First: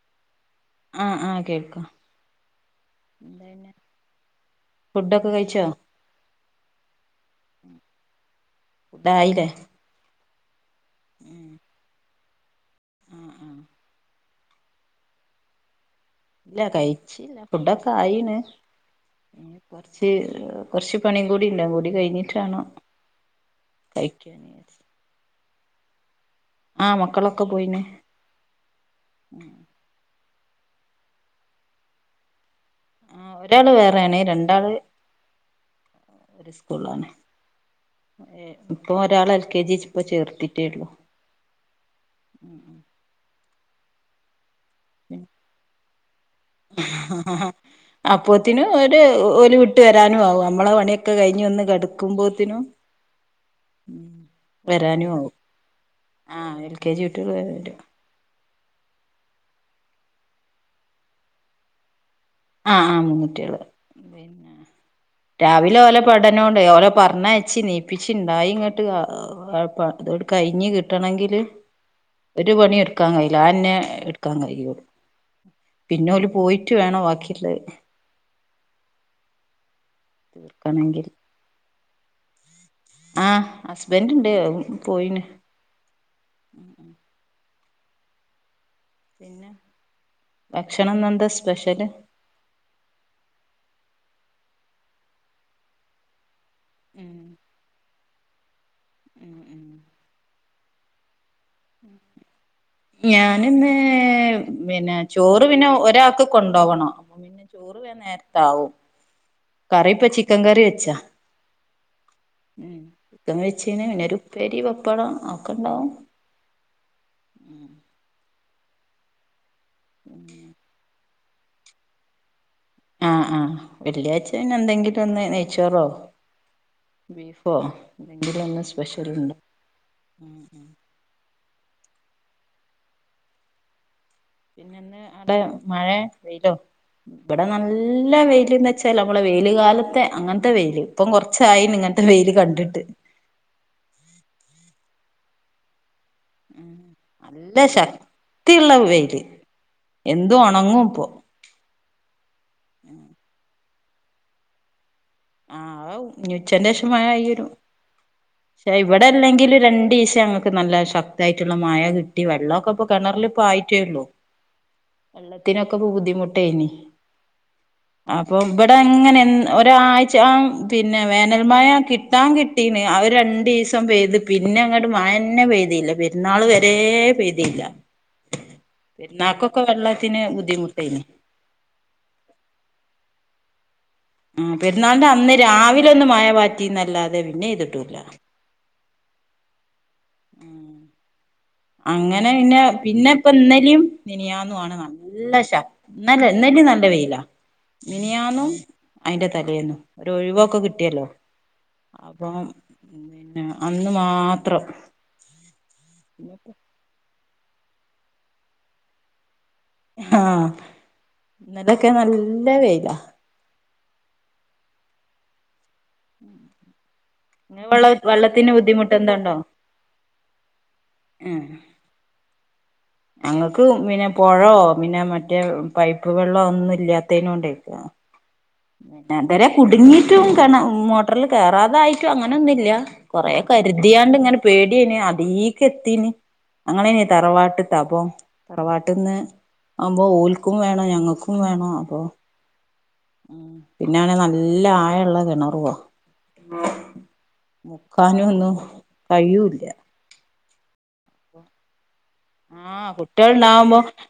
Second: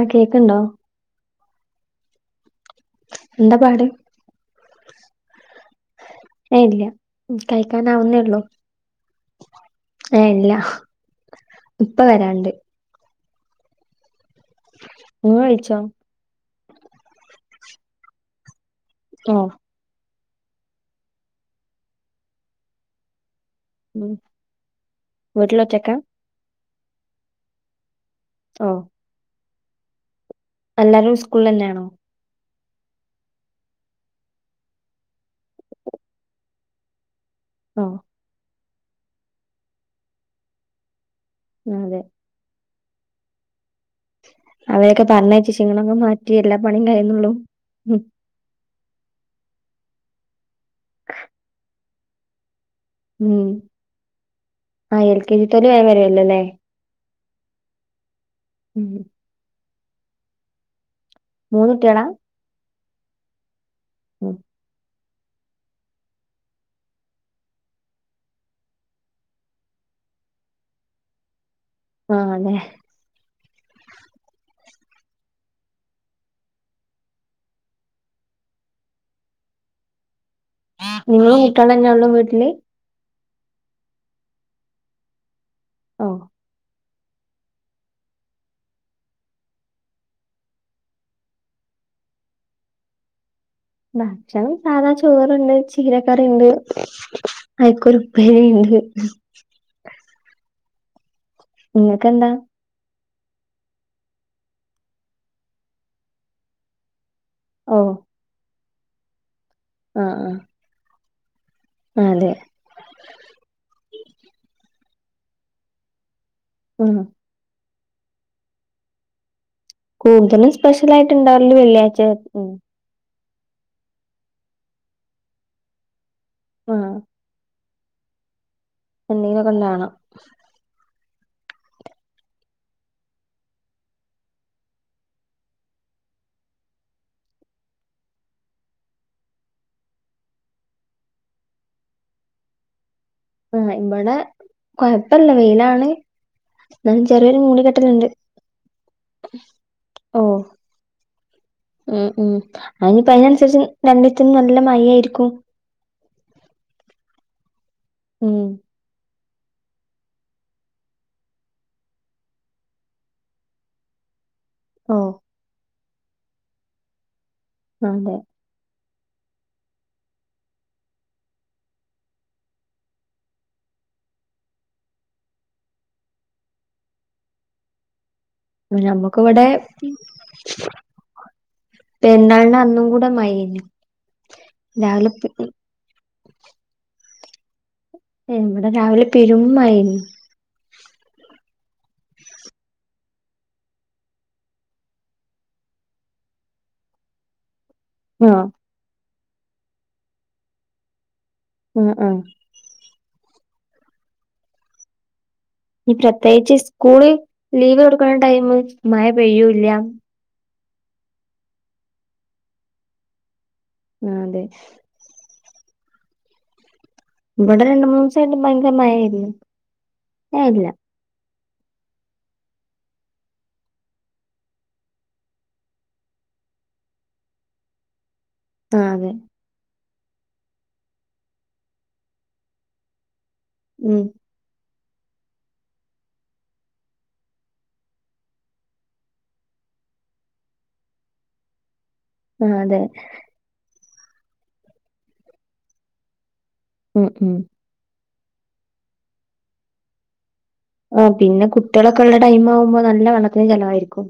Okay ആ ആ കേൾക്കാം എന്താ പിന്നെ ഫുഡൊക്കെ കഴിച്ചോ ഏയ് ഇല്ല കഴിക്കാനാവുന്നേള്ളൂ ഫുഡായില്ലേ ആ അല്ല ഇപ്പ വരാൻണ്ട് ആഹ് ആഹ് ഇങ്ങയിച്ചോ ഇല്ല കഴിച്ചില്ല ഫുഡൊക്കെ ആയിണ് ഓഹ് കുറച്ച് [unintelligible] കുറച്ചു പണിയും ക്കൂടിണ്ട് അതുംകൂടി കഴിഞ്ഞിട്ടാണം ഉം വീട്ടില്ലൊറ്റക്കാ ആ മക്കളൊക്കെ പോയിന് ഒ എല്ലാരു സ്കൂൾനാണോ ആ ഒരാള് വേറെണ് രണ്ടാള് ഒരു സ്കൂളാണ് ഓഹ് ഏ ഇപ്പൊ ഒരാളെ എൽ കെ ജി ഇപ്പ ചേർത്തിട്ടേ ഉള്ളു ആ അതെ അവയൊക്കെ പറഞ്ഞേ ചേച്ചിങ്ങളൊ [unintelligible] മാറ്റി എല്ലാ പണിയും കഴുന്നുള്ളൂ ഉ അപ്പോത്തിനും ഒരു ഓല് വിട്ട് വരാനും ആവു നമ്മളെ പണിയൊക്കെ കഴിഞ്ഞ് ഒന്ന് കിടക്കുമ്പോത്തിനും ഉം ആ വരാനും എൽ കെ ജി തൊല വേ വരല്ലല്ലേ ഒട്ടല്ല [unintelligible] ഉം മൂന്നു ഉട്ട്യാള അ അ മൂന്നുട്ട്യാള് പിന്നെ രാവിലെ ഓല പഠനോണ്ട് ഓല പർണയിച്ചി നീപ്പിച്ചിുണ്ടായി ഇങ്ങോട്ട് ആ [unintelligible] ഇട് കയിഞ്ഞ് കിട്ടണെങ്കില് ആഹ് ഒരു അതെ പണി എടുക്കാൻ കഴി എല്ലന്നെ എടുക്കാൻ കഴിയുള്ളൂ പിന്നൊല്ല് പോയിട്ട് വേണം ബാക്കി [unintelligible] തീർക്കണങ്കിൽ [unintelligible] ഇങ്ങളെന്നൊള്ളു വീട്ട്ല്ല് ആ ഹസ്ബൻറ് ണ്ട് പോയിന് [unintelligible] പിന്നെ ഭക്ഷണം ഇന്നൻന്താ എന്താ സ്പെഷ്യല് ഭക്ഷണം സാധാ ചോറുണ്ട് ചീരക്കറിയുണ്ട് അയിക്കൊരു പണ്ട് [unintelligible] നിങ്ങക്കന്താ ഞാനന്ന് പിന്നെ ചോറ് പിന്നെ ഒരാക്ക് കൊണ്ടോവണം പിന്നെ ചോറു വേ ഓഹ് നേരത്താവും കറിയിപ്പ ആഹ് ആഹ് ചിക്കൻക്കറി വെച്ച അതെ ഉം ചിക്കൻവെച്ചിന് പിന്നെരു ഉപ്പേരി പപ്പടം ഒക്കെ ഇണ്ടാവും ഉ [unintelligible] കൂന്തലും സ്പെഷ്യൽയിട്ട് ഉണ്ടാവല്ല് വെള്ളിയാഴ്ച ഉ അ ആ വെള്ളിയാഴ്ചന്നെ എന്തെങ്കിലും ഒന്ന് നെയ്ച്ചോറോ ആഹ് ബീഫോ എന്തെങ്കില്ലോന്ന് എന്തെങ്കിലുക്കെണ്ടവണം പിന്നെന് അടെ മഴ വെയില്ലോ ഇവിടെ നല്ല വെയില്ന്ന് വെച്ചാൽ നമ്മള വെയില കാലത്തെ അങ്ങനത്തെ വെയിയില് ഇപ്പം കൊറച്ചായി നിങ്ങ അങ്ങനത്തെ വെയ്ൽ കണ്ടിട്ട് ആ ഇവിടെ കൊഴപ്പല്ല വെയിലാണ് ഉ എന്നാലും ചെറിയൊരു നല്ല മൂടിക്കെട്ടലുണ്ട് ശക്തിയുള്ള വെയില്ല് ഓ എന്തു ഒണങ്ങും ഇപ്പൊ ഉം ഉം അയിനിപ്പം അയിനനുസരിച് രണ്ടീസം നല്ല മഴയായിരി ആവു ഇനി ഉച്ചന്റെ ശേഷം മഴയായിവരും ഉം ശേ ഇവിടെ അല്ലെങ്കി [unintelligible] രണ്ടീസം അങ്ങക്ക് നല്ല ശക്തായിട്ടുള്ള മഴ കിട്ടി വെള്ളോക്കെ ഇപ്പൊ കേണറിലിപ്പായിട്ടോള്ളു ഓ വെള്ളത്തിനൊക്കെ ബുദ്ധിമുട്ടേനി അതെ അപ്പൊ വെടെ അങ്ങനെ ന്ന് ഒരായ് പിന്നെ വേനൽ മഴ കിട്ടൻ കിട്ടീ അവര് രണ്ടണ്ട് ദിവസം പെയ്ത് പിന്നെ അങ്ങോട്ട മ ന്നെ പെയ്തിയില്ല പെരുന്നാൾ വരെ പെയ്തിയില്ല പി നമ്മുക്ക് ഇവിടെ ഇപ്പ ബുദ്ധിമുട്ടേനി എന്താ അന്നും കൂടെ മൈന് ആ പെരുന്നാളണ്ട് അന്ന് രാവിലെ ഒന്ന് മഴ പാറ്റിന്നല്ലാതെ പിന്നെ ഇ്തിട്ടൂല്ലേ ഇവിടെ രാവിലെ പെരുമഴയിരുന്നു അങ്ങനെ പിന്നെ പിന്നെ ഇപ്പൊ ഇന്നലും നനിയാന്നു ആമാണ് നല്ല ശല്ല ഇലും നല്ല വെയിലാ ആഹ് മിനിയാന്നും അയിന്റെ തലയന്നും ഒ ഒഴിവൊക്കെ കിട്ടിയല്ലോ ഉം ഉ അപ്പം പിന്നെ അന്ന് മാത്രം ഈ പ്രത്യേകിച്ച് സ്കൂളിൽ ലീവ് കൊടുക്കണ ടൈമ മഴ പെയ്യൂ ആഹ ഇന്നതൊക്കെ നല്ല വെയില ആ അതെ ഇവിടെ രണ്ട് വള്ള മൂന്ന് ദിവസായിട്ട് വെള്ളത്തിന് ഭയങ്കര മഴയായിരുന്നു ബുദ്ധിമുട്ട്ന്താണ്ടോ ഏ ഇല്ല ഉഏ അങ്ങൾക്ക് പിന്നെ പുഴോ പിന്നെ മറ്റേ പൈപ്പ് വെള്ളമോ ഒന്നും ഇല്ലാത്തേന കൊണ്ടേക്ക ആ അതെ പിതുവരെ കുടുങ്ങിട്ടും ക മോട്ടറിൽ കേയറാതായിട്ടും അങ്ങനെയൊന്നുമില്ല കൊറെേ ഉം കരുതിയാണ്ട് ഇങ്ങനെ പേടിയന് അതീക്ക എത്തിന് അങ്ങനെനെയ തറവാട്ടത്താ അപ്പ തറവാട്ട്ന്ന് അ്പൊ ഓൽക്കും വേണം ഞങ്ങൾക്കും വേണം അപ്പൊ ആ അതെ ഉ പിന്നെ ആണെ നല്ല ആഴ ഉുള്ള കിണറുവോ ഉം ഉം ക്കാന ഒന്നും കഴിയൂല്ല ആ പിന്നെ കുട്ടികളൊക്കെ ഉള്ള ടൈം ആവുമ്പോ ആഹ് നല്ല വെള്ളത്തിന് ചെലായിരിക്കും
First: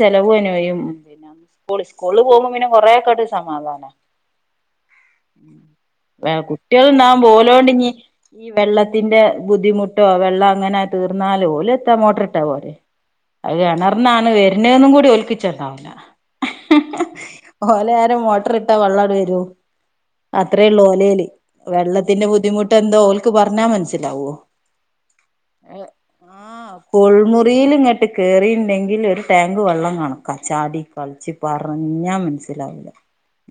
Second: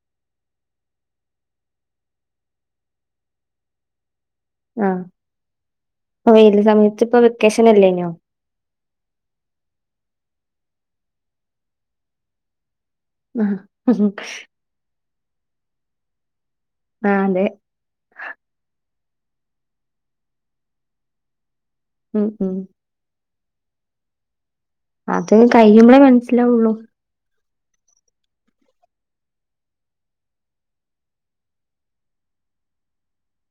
ചെലവ് അനവയും പിന്നെ സ്കൂ സ്കൂളിൽ പോകുമ്പ പിന്നെ കുറെക്കെട്ട് സമാധാനം ആ ഇപ്പൊ വെയില് സമയത്ത് കുട്ടികൾന്നാൻ ഇപ്പൊ വെക്കേഷൻ പോലോണ്ട ഇങ്ക അല്ലേനോ ഈ വെള്ളത്തി ത്തിന്റെ ബുദ്ധിമുട്ടോ വെള്ളം അങ്ങനെ തീർന്നാലല് പോലെത്താ മോട്ടർ ഇട്ടാ പോലെ ആ അത് കിണർന്നാണ് വരുന്ന ഒന്നും കൂടി ഒല്പ്പിച്ചണ്ടാവില്ല ആ അതെ ഓലെ ആാരും മോട്ടർ ഇട്ടാ വെള്ളം അത്രേള്ളൂഓലൽ വെള്ളത്തിന്റെ ഉം ഉം ബുദ്ധിമുട്ട് എന്ത പറഞ്ഞാ മനസ്സിലാവോ അത് കഴിയുമ്പഴേ മനസ്സിലാവുള്ളു ആഹ് കുൾമുറിയിൽ ഇങ്ങോട്ട് കേയറി ഉണ്ടെങ്കിൽ ഞാൻ മനസ്സിലാവില്ല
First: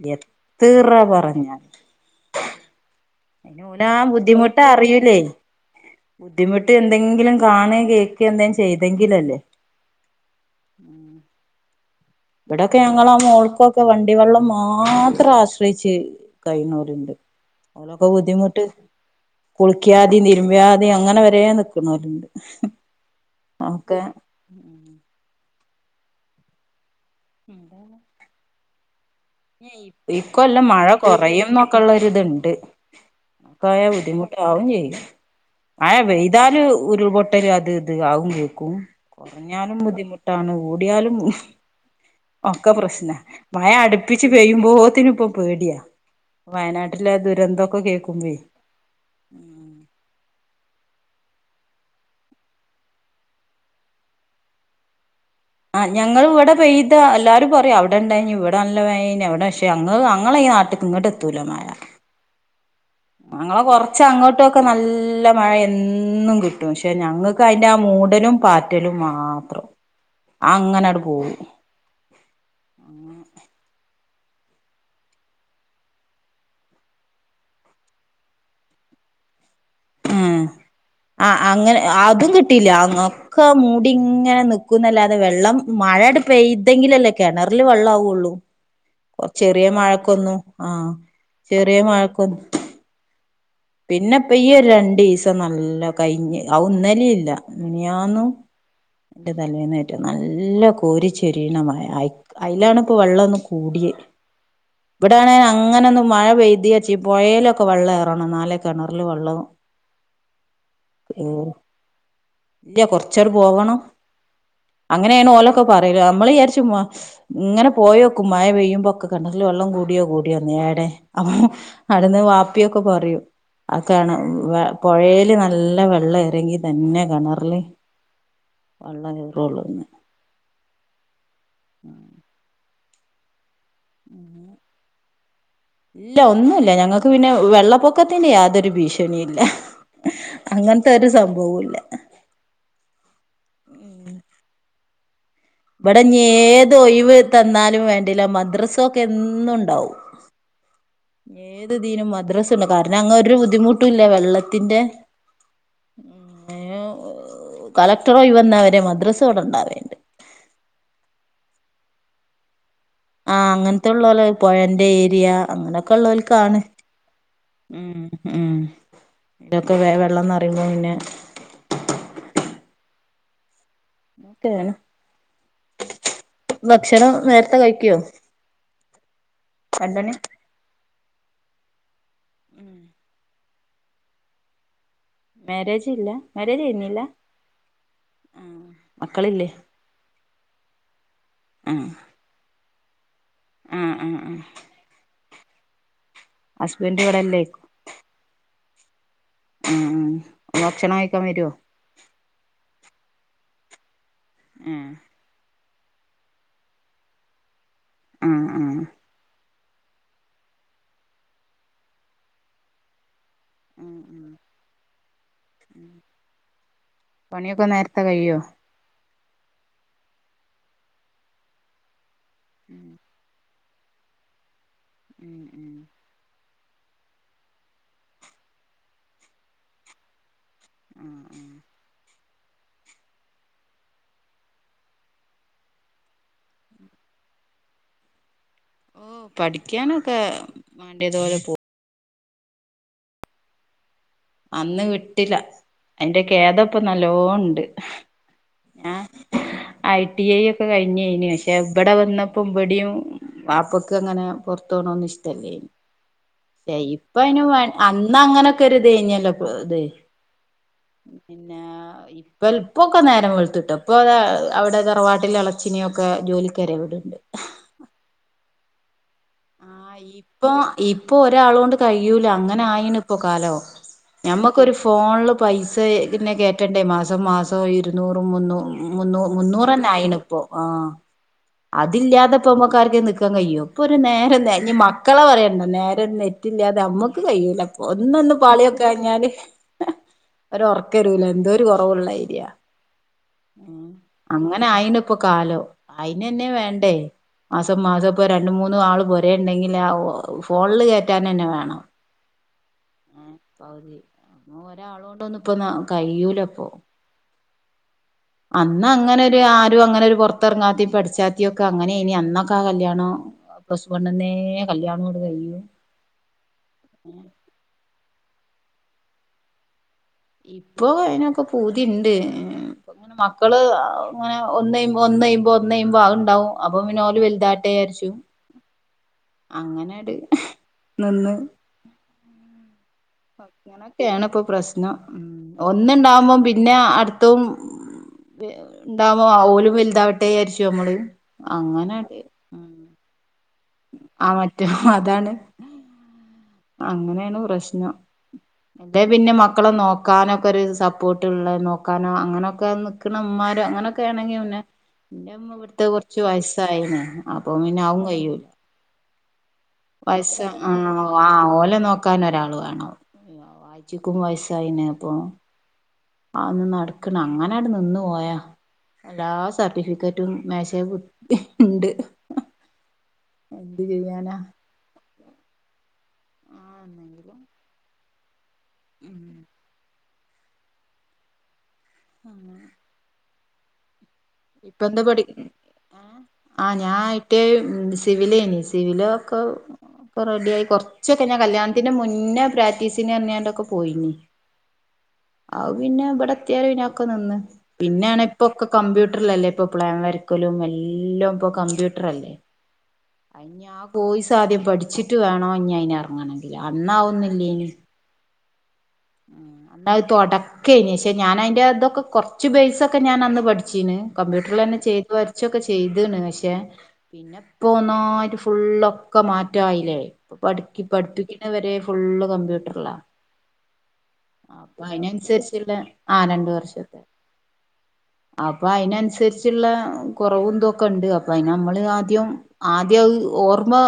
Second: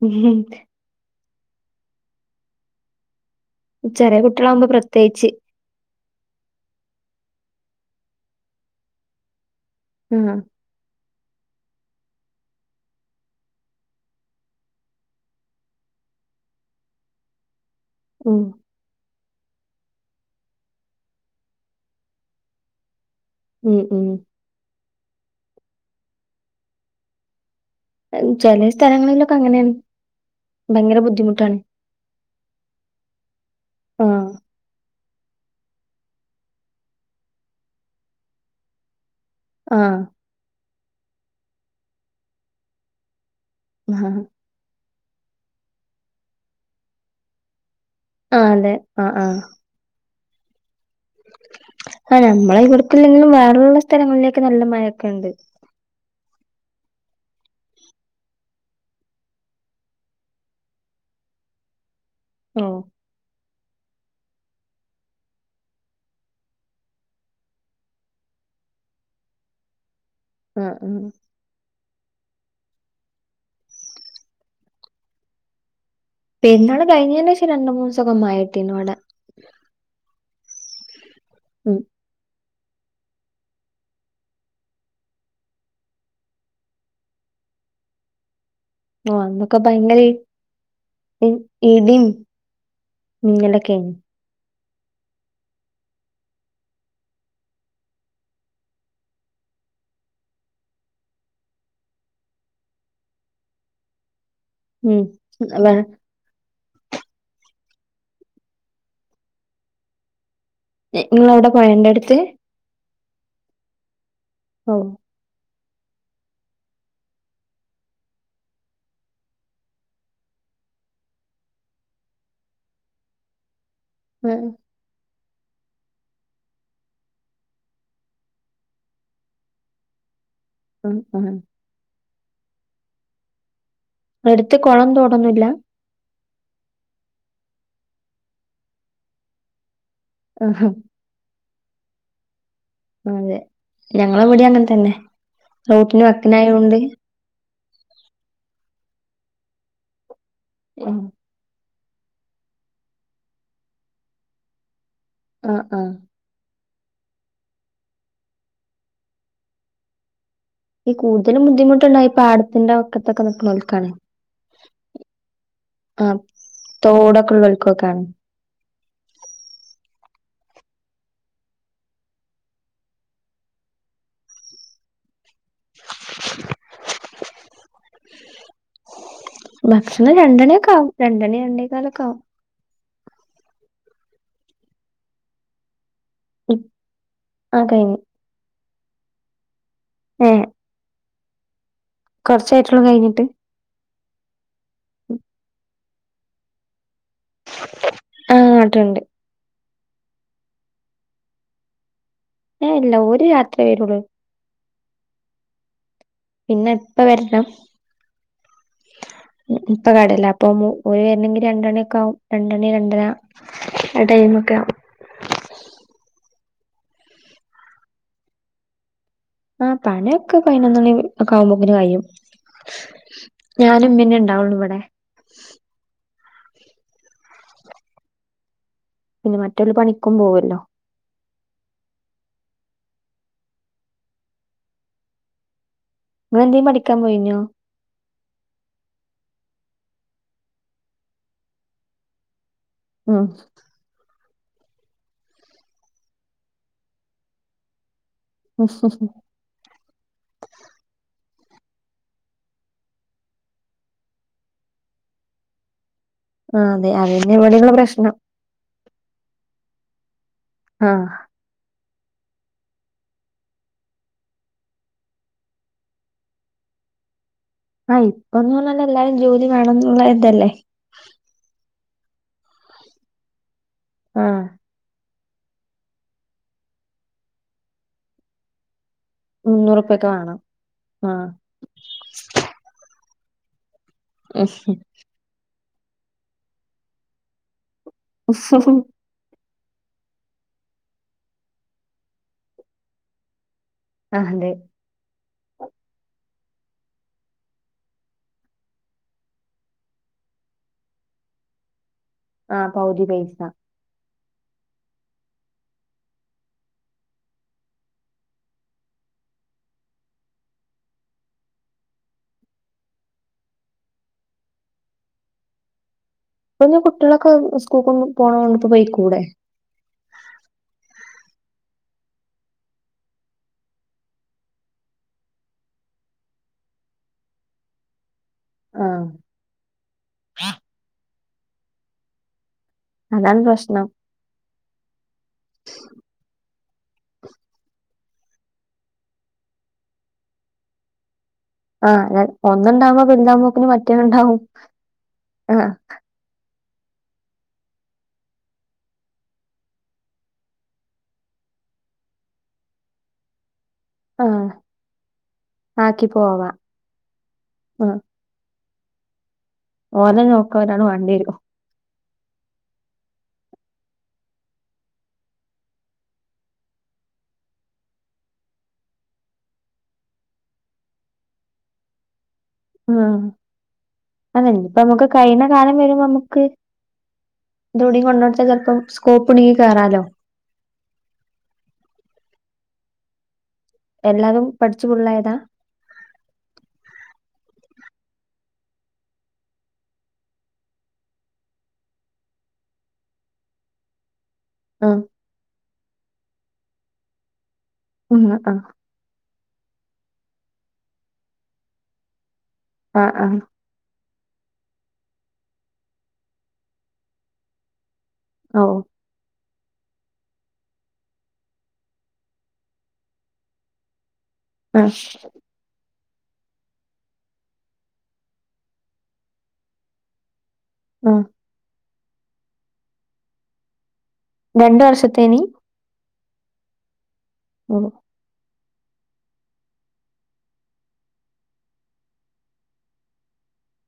ഉം. എത്രറ പറഞ്ഞാൽ ഇ ഓനാ ചെറിയ ബുദ്ധിമുട്ട് കുട്ടികളാവുമ്പോ അറിയിൂല്ലേ പ്രത്യേകിച്ച് ബുദ്ധിമുട്ട് എന്തെങ്കിലും കാണ കേക്കുക എന്തെങ്കിലും ചെയ്തെങ്കിലല്ലേ ഉം ഇവിടെക്കെ ഞങ്ങള ആ മോൾക്കൊക്കെ വണ്ടി വെള്ളം മാത്രം ആശ്രയിച്ച്ുകഴിഞ്ഞൂരുണ്ട് അനൊക്കെ ഉം ബുദ്ധിമുട്ട് കുളിക്കാതി നിരുമ്പ്യാതി അങ്ങനെ വര നിക്കണലണ്ട് ഉം നമുക്കെ ഉം ചില സ്ഥലങ്ങളിലും ഈ കൊല്ലം മഴ കുറയും ബുദ്ധിമുട്ടാണ് എന്നൊക്കെ ഉള്ളരി ഇത്ണ്ട് കായ ആ ബുദ്ധിമുട്ടു ട്ടാ ഒ ചെയ മഴ വെയ്താല് ഒരുൾ പൊട്ടല് അത് ഇത് ആകും കേക്കും കുറഞ്ഞാലും ആ ബുദ്ധിമുട്ടാണ് ഓടിയാലും ഒക്കെ പ്രശ്ന മഴ ആ അടുപ്പിച്ച് പെയ്യുമ്പോത്തിനും ഇപ്പൊ പേടിയാ വയനാട്ടിലെ ദുരന്തമൊക്കെ കേ ആ അല്ലെ ആഹ ആഹ ആ നമ്മളെ ഇവിടുക്കല്ലെങ്കിലും വേറള്ള സ്ഥലങ്ങളിലൊക്കെ നല്ല മഴൊക്കെ ഉണ്ട് ആ്ഞങ്ങള്ൾ ഇവിടെ പെയ്ത എല്ലാരും പറയും അവിടെണ്ടായി ഇവിടെല്ല എവിടെ പക്ഷെ അ അ നാട്ടക്ക് ഇങ്ങോട്ട എത്തൂല മ ഓ ഞങ്ങളെ കൊറച്ച അങ്ങോട്ടുമൊക്കെ നല്ല മഴ എന്നും കിട്ടും പക്ഷെ ഞങ്ങൾക്ക് അതിന്റെ ആ മ മൂടലും പാറ്റലും മാത്രം [unintelligible] അങ്ങനെട് ആഹ് പോവങ്ങ പിന്നോാണ് കഴിഞ്ഞന് പേഷം രണ്ട മൂന്ന് ദിവസകമായിട്ടീന്നോടെ ഉ ആ അങ്ങനെ അതും കിട്ട അങ്ങൊക്കെ മൂടിങ്ങനെ നക്കുന്നല്ലാതെ വെള്ളം മഴ പെയ്തെങ്കിലല്ലേ കിണർ അതില് വെള്ള ആാവുള്ളൂ ഓഹ് കൊറ അന്നൊക്കെ ചെറിയ ഭയങ്കര ഇ മഴക്കൊന്നു ആഹ ചെറിയ മഴക്കൊന്നു മ നിലക്ക രണ്ടു ദിവസം നല്ല കഴിഞ്ഞഞ് ആ ഒന്നല ഇല്ല ഇനിയന്നു എന്റെ തലമേന്ന്റ്റോ നല്ല കോരി ചൊരിീണമായ അതിലാണ ഇപ്പോൊ വെള്ളമൊന്നും കൂടി ഉം ഇവിടെണെ വെ അങ്ങനെ ഒന്ന്ും മഴ പെയ്ുതി വെച്ച പുഴലൊക്കെ വെള്ളംേറണം നാല കിണറില് വെള്ളവും നിങ്ങ എവിടെ പോയ എൻന്റെ അടുത്ത് കുറച്ചടി പോവണംോ ഓഹ് അങ്ങനെയണ ഓല ക്ക പറയൂോ നമ്മൾ വിചരി ഇങ്ങനെ പോയോക്ക മഴ പെയ്യുമ്പോൊക്കെ കണ്ടൽ വെള്ളം കൂടിയോ കൂടിയോ ടെ അപ്പ അടുന്ന് വാപ്പിയൊക്കെ പറയും അക്കെയാണ് ആഹ് പുഴൽ നല്ല വെള്ളം ഇറങ്ങി തന്നെ കിണറൽ വള്ള ചൂറള്ളന്ന് ഉം ഉ എടുത്ത് കുളം തോടന്നില്ല ഇല്ല ഒന്നുമല്ല ഞങ്ങക്ക് പിന്നെ വെള്ളപ്പൊക്കത്തിന് യാതൊരു ഭീഷണി ഇല്ല ആഹാ അങ്ങനത്തെ ഒരു സംഭവ ഇല്ല അതെ ഞങ്ങളെ വിടി അങ്ങനെ തന്നെ ഇവിടെ റോട്ടിന് ഏത് വക്കിനായോണ്ട് ഒഴിവ് തന്നാലും വേണ്ടില്ല മദ്രസ ഇൊക്കെ എന്നുണ്ടാവും ആഹ് ഏത്തിനും മദ്രാസണ് കാരണം അങ്ങ ഒരു ബുദ്ധിമുട്ടുംല്ല വെള്ളത്തിന്റെ ആഹ ആഹ കളക്ടറോ വന്ന അവരെ മദ്രസോവിടെ ഇണ്ടാവേണ്ട് ഈ കൂടുതലും ബുദ്ധിമുട്ടുണ്ടായി ഈ പാടത്തിന്റെ വക്കത്തൊക്കെ ആഹ അങ്ങനത്തെ നിക്കണോൽക്കാണ് ഉള്ളല പുഴന്റെ ഏരിയ അങ്ങനെയൊക്കെ ആഹ് ഉള്ളവലക്കാണ് തോടൊക്കെ ഉം ഉള്ളോൽക്കൊക്കാണ് ഉം ഇതൊക്കെ വ വെള്ളംന്ന്റയുമ്പോ പിന്നെ ക്കാണ് ഭക്ഷണം നേരത്തെ കഴിക്കുവോ ഭക്ഷണം രണ്ടെണിയൊക്കെ ആവുംും രണ്ടെണി രണ്ടേക്കാലൊക്കെ ആും മാരേജ് ഇല്ല മാരേജ് ചെയുന്നില്ല ആ കഴിഞ്ഞ് മക്കളില്ലേ ആ ആഹ കുറച്ചായിട്ടള്ളൂ കഴിഞ്ഞിട്ട് ആഹ ആ ആ ഹസ്ബൻഡ ഇവിടെല്ലേക്ക ട്ടണ്ട് ഉ ഭക്ഷണം കഴിക്കാൻ വരുവോ ഇല്ല ഒരു യാത്ര വരുള്ളൂ ആഹ പിന്നെ ഇപ്പ വരണം ഉ ഉ ഇപ്പൊ കടല്ല അപ്പൊ വരണെങ്കി രണ്ടണിൊക്കെ ആാവും രണ്ടണി രണ്ടെണ ആ ടൈമ ഒക്കെ പണിയൊക്കെ നേരത്തെ കഴിയോ ആ പണയൊക്കെ പതിനനൊന്നണി കവുമ്പോങ്ങനന് കഴിയും ഉം ഞാനും പിന്നെ ഉണ്ടാവുള്ളു ഇവിടെ ഉം ഉം പിന്നെ മറ്റരു പണിക്കും പോവല്ലോ ഉം ഉം നിങ്ങെന്തേും മടിക്കാൻ പോയിഞ്ഞോ ഓ പഠിക്കാനൊക്കെ വേണ്ടിയത്പോലെ പോകും ആഹ അന്ന് കിട്ടില്ല അതിന്റെ കേ ഏതപ്പ നല്ലോൺ ഉണ്ട് ആ ഐ ടി ഐ ഒക്കെ കഴിഞ്ഞയിന് പ എവിടെ വന്നപ്പോബടും പാപ്പക്ക് അങ്ങനെ പൊറത്തോണന്ന് ഇഷ്ടല്ലേന് ആ അതെ ഇപ്പ അതന്നെ അ ഇവിടെയുള്ള പ്രശ്നം അന്ന് അങ്ങനൊക്കെരു അതെല്ല അതെ ആ പിന്നെ ഇപ്പ ഇപ്പൊക്കെ നേരം വെുത്തിട്ടോ ഇപ്പൊ അ അവിടെ തറവാട്ടിലെ ഇളച്ചിനിയൊക്കെ ജോലിക്കാര ഇവിടെണ്ട് ആയിപ്പൊന്നന്നല്ലല്ല ആഹ് ഇപ്പൊ ഇപ്പൊ ഒരാള കൊണ്ട് കഴൂല അങ്ങനെ ആയിന ഇപ്പോൊ കാലോ ആ നഞമ്മക്കരു ഫോണ പൈസ പിന്നെ കേട്ടണ്ടേ മാസം മാസവും ഇരുന്നൂറും മൂന്നും മുന്നൂ മുന്നൂറന്ന മുന്നൂറുപ്യൊക്കെ ആണ വേണം ഇപ്പൊ ആ ആഹ് അതില്ലാതെ പോ്പോക്കാർക്കെ ന പക്കൻ കഴിയും ഇപ്പൾ ഒരു നേരം ഇനി മക്കളെ പറയണ്ട നേരം നെറ്റില്ലാതെ നമ്മുക്ക് കഴിയില്ല ഒന്നൊന്ന് പാളിയൊക്കെ കഴിഞ്ഞാല് ഒ ഉറക്കരുല എന്തോ ഒരു കുറവുള്ള ഐരിയ അതെ അങ്ങനെ അയിന ഇപ്പൊ അ വ ര അുണ്ടെങ്കിൽ ആ ഫോണിൽ കയറ്റാൻ തന്നെ വേണം ആഹ പൗതി പൈസ അ ഒരാളൊണ്ട ഒന്നും ഇപ്പൊ കഴൂലപ്പൊ അന്ന് അങ്ങനെ ഒരു ആരും അങ്ങനെ ഒരു പുറത്തിറങ്ങാത്തി പഠിച്ചാത്തി ഒക്കെ അങ്ങനെ ഇനി അന്നൊക്കെ ആ കല്യാണണം പണ്ന്നെ കല്യാണോട് കഴു ഇ കുട്ടികളൊക്കെ സ്കൂൾ പോണതണ്ട് ഇപ്പ ബൈക്കൂടെ ഇപ്പൊ അയിനൊക്കെ പൂതി ഉണ്ട് അങ്ങനെ മക്കള് അങ്ങനെ ഒന്ന ഒന്നഴുമ്പോ ഒന്നഴുമ്പോ ആ ഉണ്ടാവും അപ്പൊ പിനോല് വലുതാട്ട അശു ആഹ അങ്ങനെട് നിന്ന് അതാണ് പ്രശ്നം അങ്ങനൊക്കെയാണ് ഇപ്പൊ പ്രശ്നം ഉ ഒന്നുണ്ടാവുമ്പോ പിന്നെ അടുത്തും ഉണ്ടാമോ ഓലും വലുതാവട്ടെ ആരിച്ചു നമ്മള് അങ്ങനെണ്ട് ആഹ ഒന്നുണ്ടാവകുമ്പോ പില്ലാമോക്കിന് മറ്റേ ആ ഇണ്ടാവും മറ്റേ അതാണ് ആഹ അങ്ങനെയാണ് പ്രശ്നം അതെ പിന്നെ മക്കളെ നോക്കാനോ ഒക്കെ ഒരു സപ്പോർട്ട് ഉള്ള നോക്കാനോ അങ്ങനൊക്കെ നണമാ അങ്ങനൊക്കെ ആഹ് ആണെങ്കിന്നെ എന്റെ ഇവിടുത്തെ ആക്കി കുറച്ച് പോവാ വയസ്സായിന അപ്പൊ പിന്നെ ആഹ് ആും കഴൂല ഓലെ പയസ നോക്കാൻ ആ ഒരാള് ആ വേണ്ടിവരും ഓല നോക്ക നക്കൻ ഒരാൾ വേണം വായിച്ചക്കും വയസായിന അപ്പൊ അന്ന് നടക്കണ അങ്ങനെടെ നിന്ന പോയാ എല്ലാ സർട്ടിഫിക്കറ്റും മേശ ഉണ്ട് ഉം അതന്നെ ഇപ്പ നമുക്ക് കഴുന്ന കാലം വരുമ്പോ നമുക്ക് ആഹ് എന്തെങ്കിലും ൊടി കൊണ്ടോടത്താ ചപ്പോ ഉം സ്കോപ്പ് ഉണങ്ങി കേയറാലോ ആഹജി എല്ലാതും ഇപ്പ പഠിച്ചു എന്താ പഠ ഫുള്ളായതാ ആ ഞാൻ ഇറ്റേ സിവിിലേനി സിവില ഒക്ക ഇപ്പൊ റെഡിയായി കുറച്ചൊക്കെ ഞാൻ കല്യാണത്തിന്റെ മുന്നേ പ്രാക്ടീസിന് അങ്ങനാണ്ടൊക്കെ പോയിനി ആഹ് ആ പിന്നെ ഇവിടെ എത്തിയാപിന്നൊക്കെ നിന്ന് പിന്നെയാണ് ആഹ് ആഹ് ഇപ്പൊക്കെ കമ്പ്യൂട്ട ല്ലേ ഇപ്പൊ പ്ലാം വരക്കലും എല്ലാം ഇപ്പൊ കമ്പ്യൂട്ടർ അല്ലേ ആഹ! ആഹ! ബോയിസ് ആദ്യം പഠിച്ചിട്ട് വേണോ അയിന് എറങ്ങണങ്കില് അന്നാവുന്നില്ലേനി ഓ. എന്നത് തുടക്കേന പക്ഷെ ഞാൻ അതിന്റെ അതൊക്കെ കൊറച്ച് ബേസൊക്കെ ഞാൻ അന്ന് പഠിച്ചീന്ന് കമ്പ്യൂട്ടറിലന്നെ ആഹ് ചെയ്ത് വരച്ചൊക്കെ ചെയ്തണ് പക്ഷെ പിന്നെ ഇപ്പൊ ഒന്നായിട്ട് ഫുള്ളൊക്കെ മാറ്റായില്ലേ പഠി ആഹ് പഠിപ്പിക്കുന്നവരെ ഫുള്ള് കമ്പ്യൂട്ടറല്ലാ അപ്പൊ രണ്ട് വർഷത്തേനി അതിനനുസരിച്ചുള്ള ആ രണ്ട് വർഷത്തെ ഉ അപ്പൊ അയ്നനുസരിച്ചുള്ള കുറവും എന്തൊക്കെ ഉണ്ട് അപ്പൊ അതിന് നമ്മള് ആദ്യം- ആദ്യ ഓർമ്മ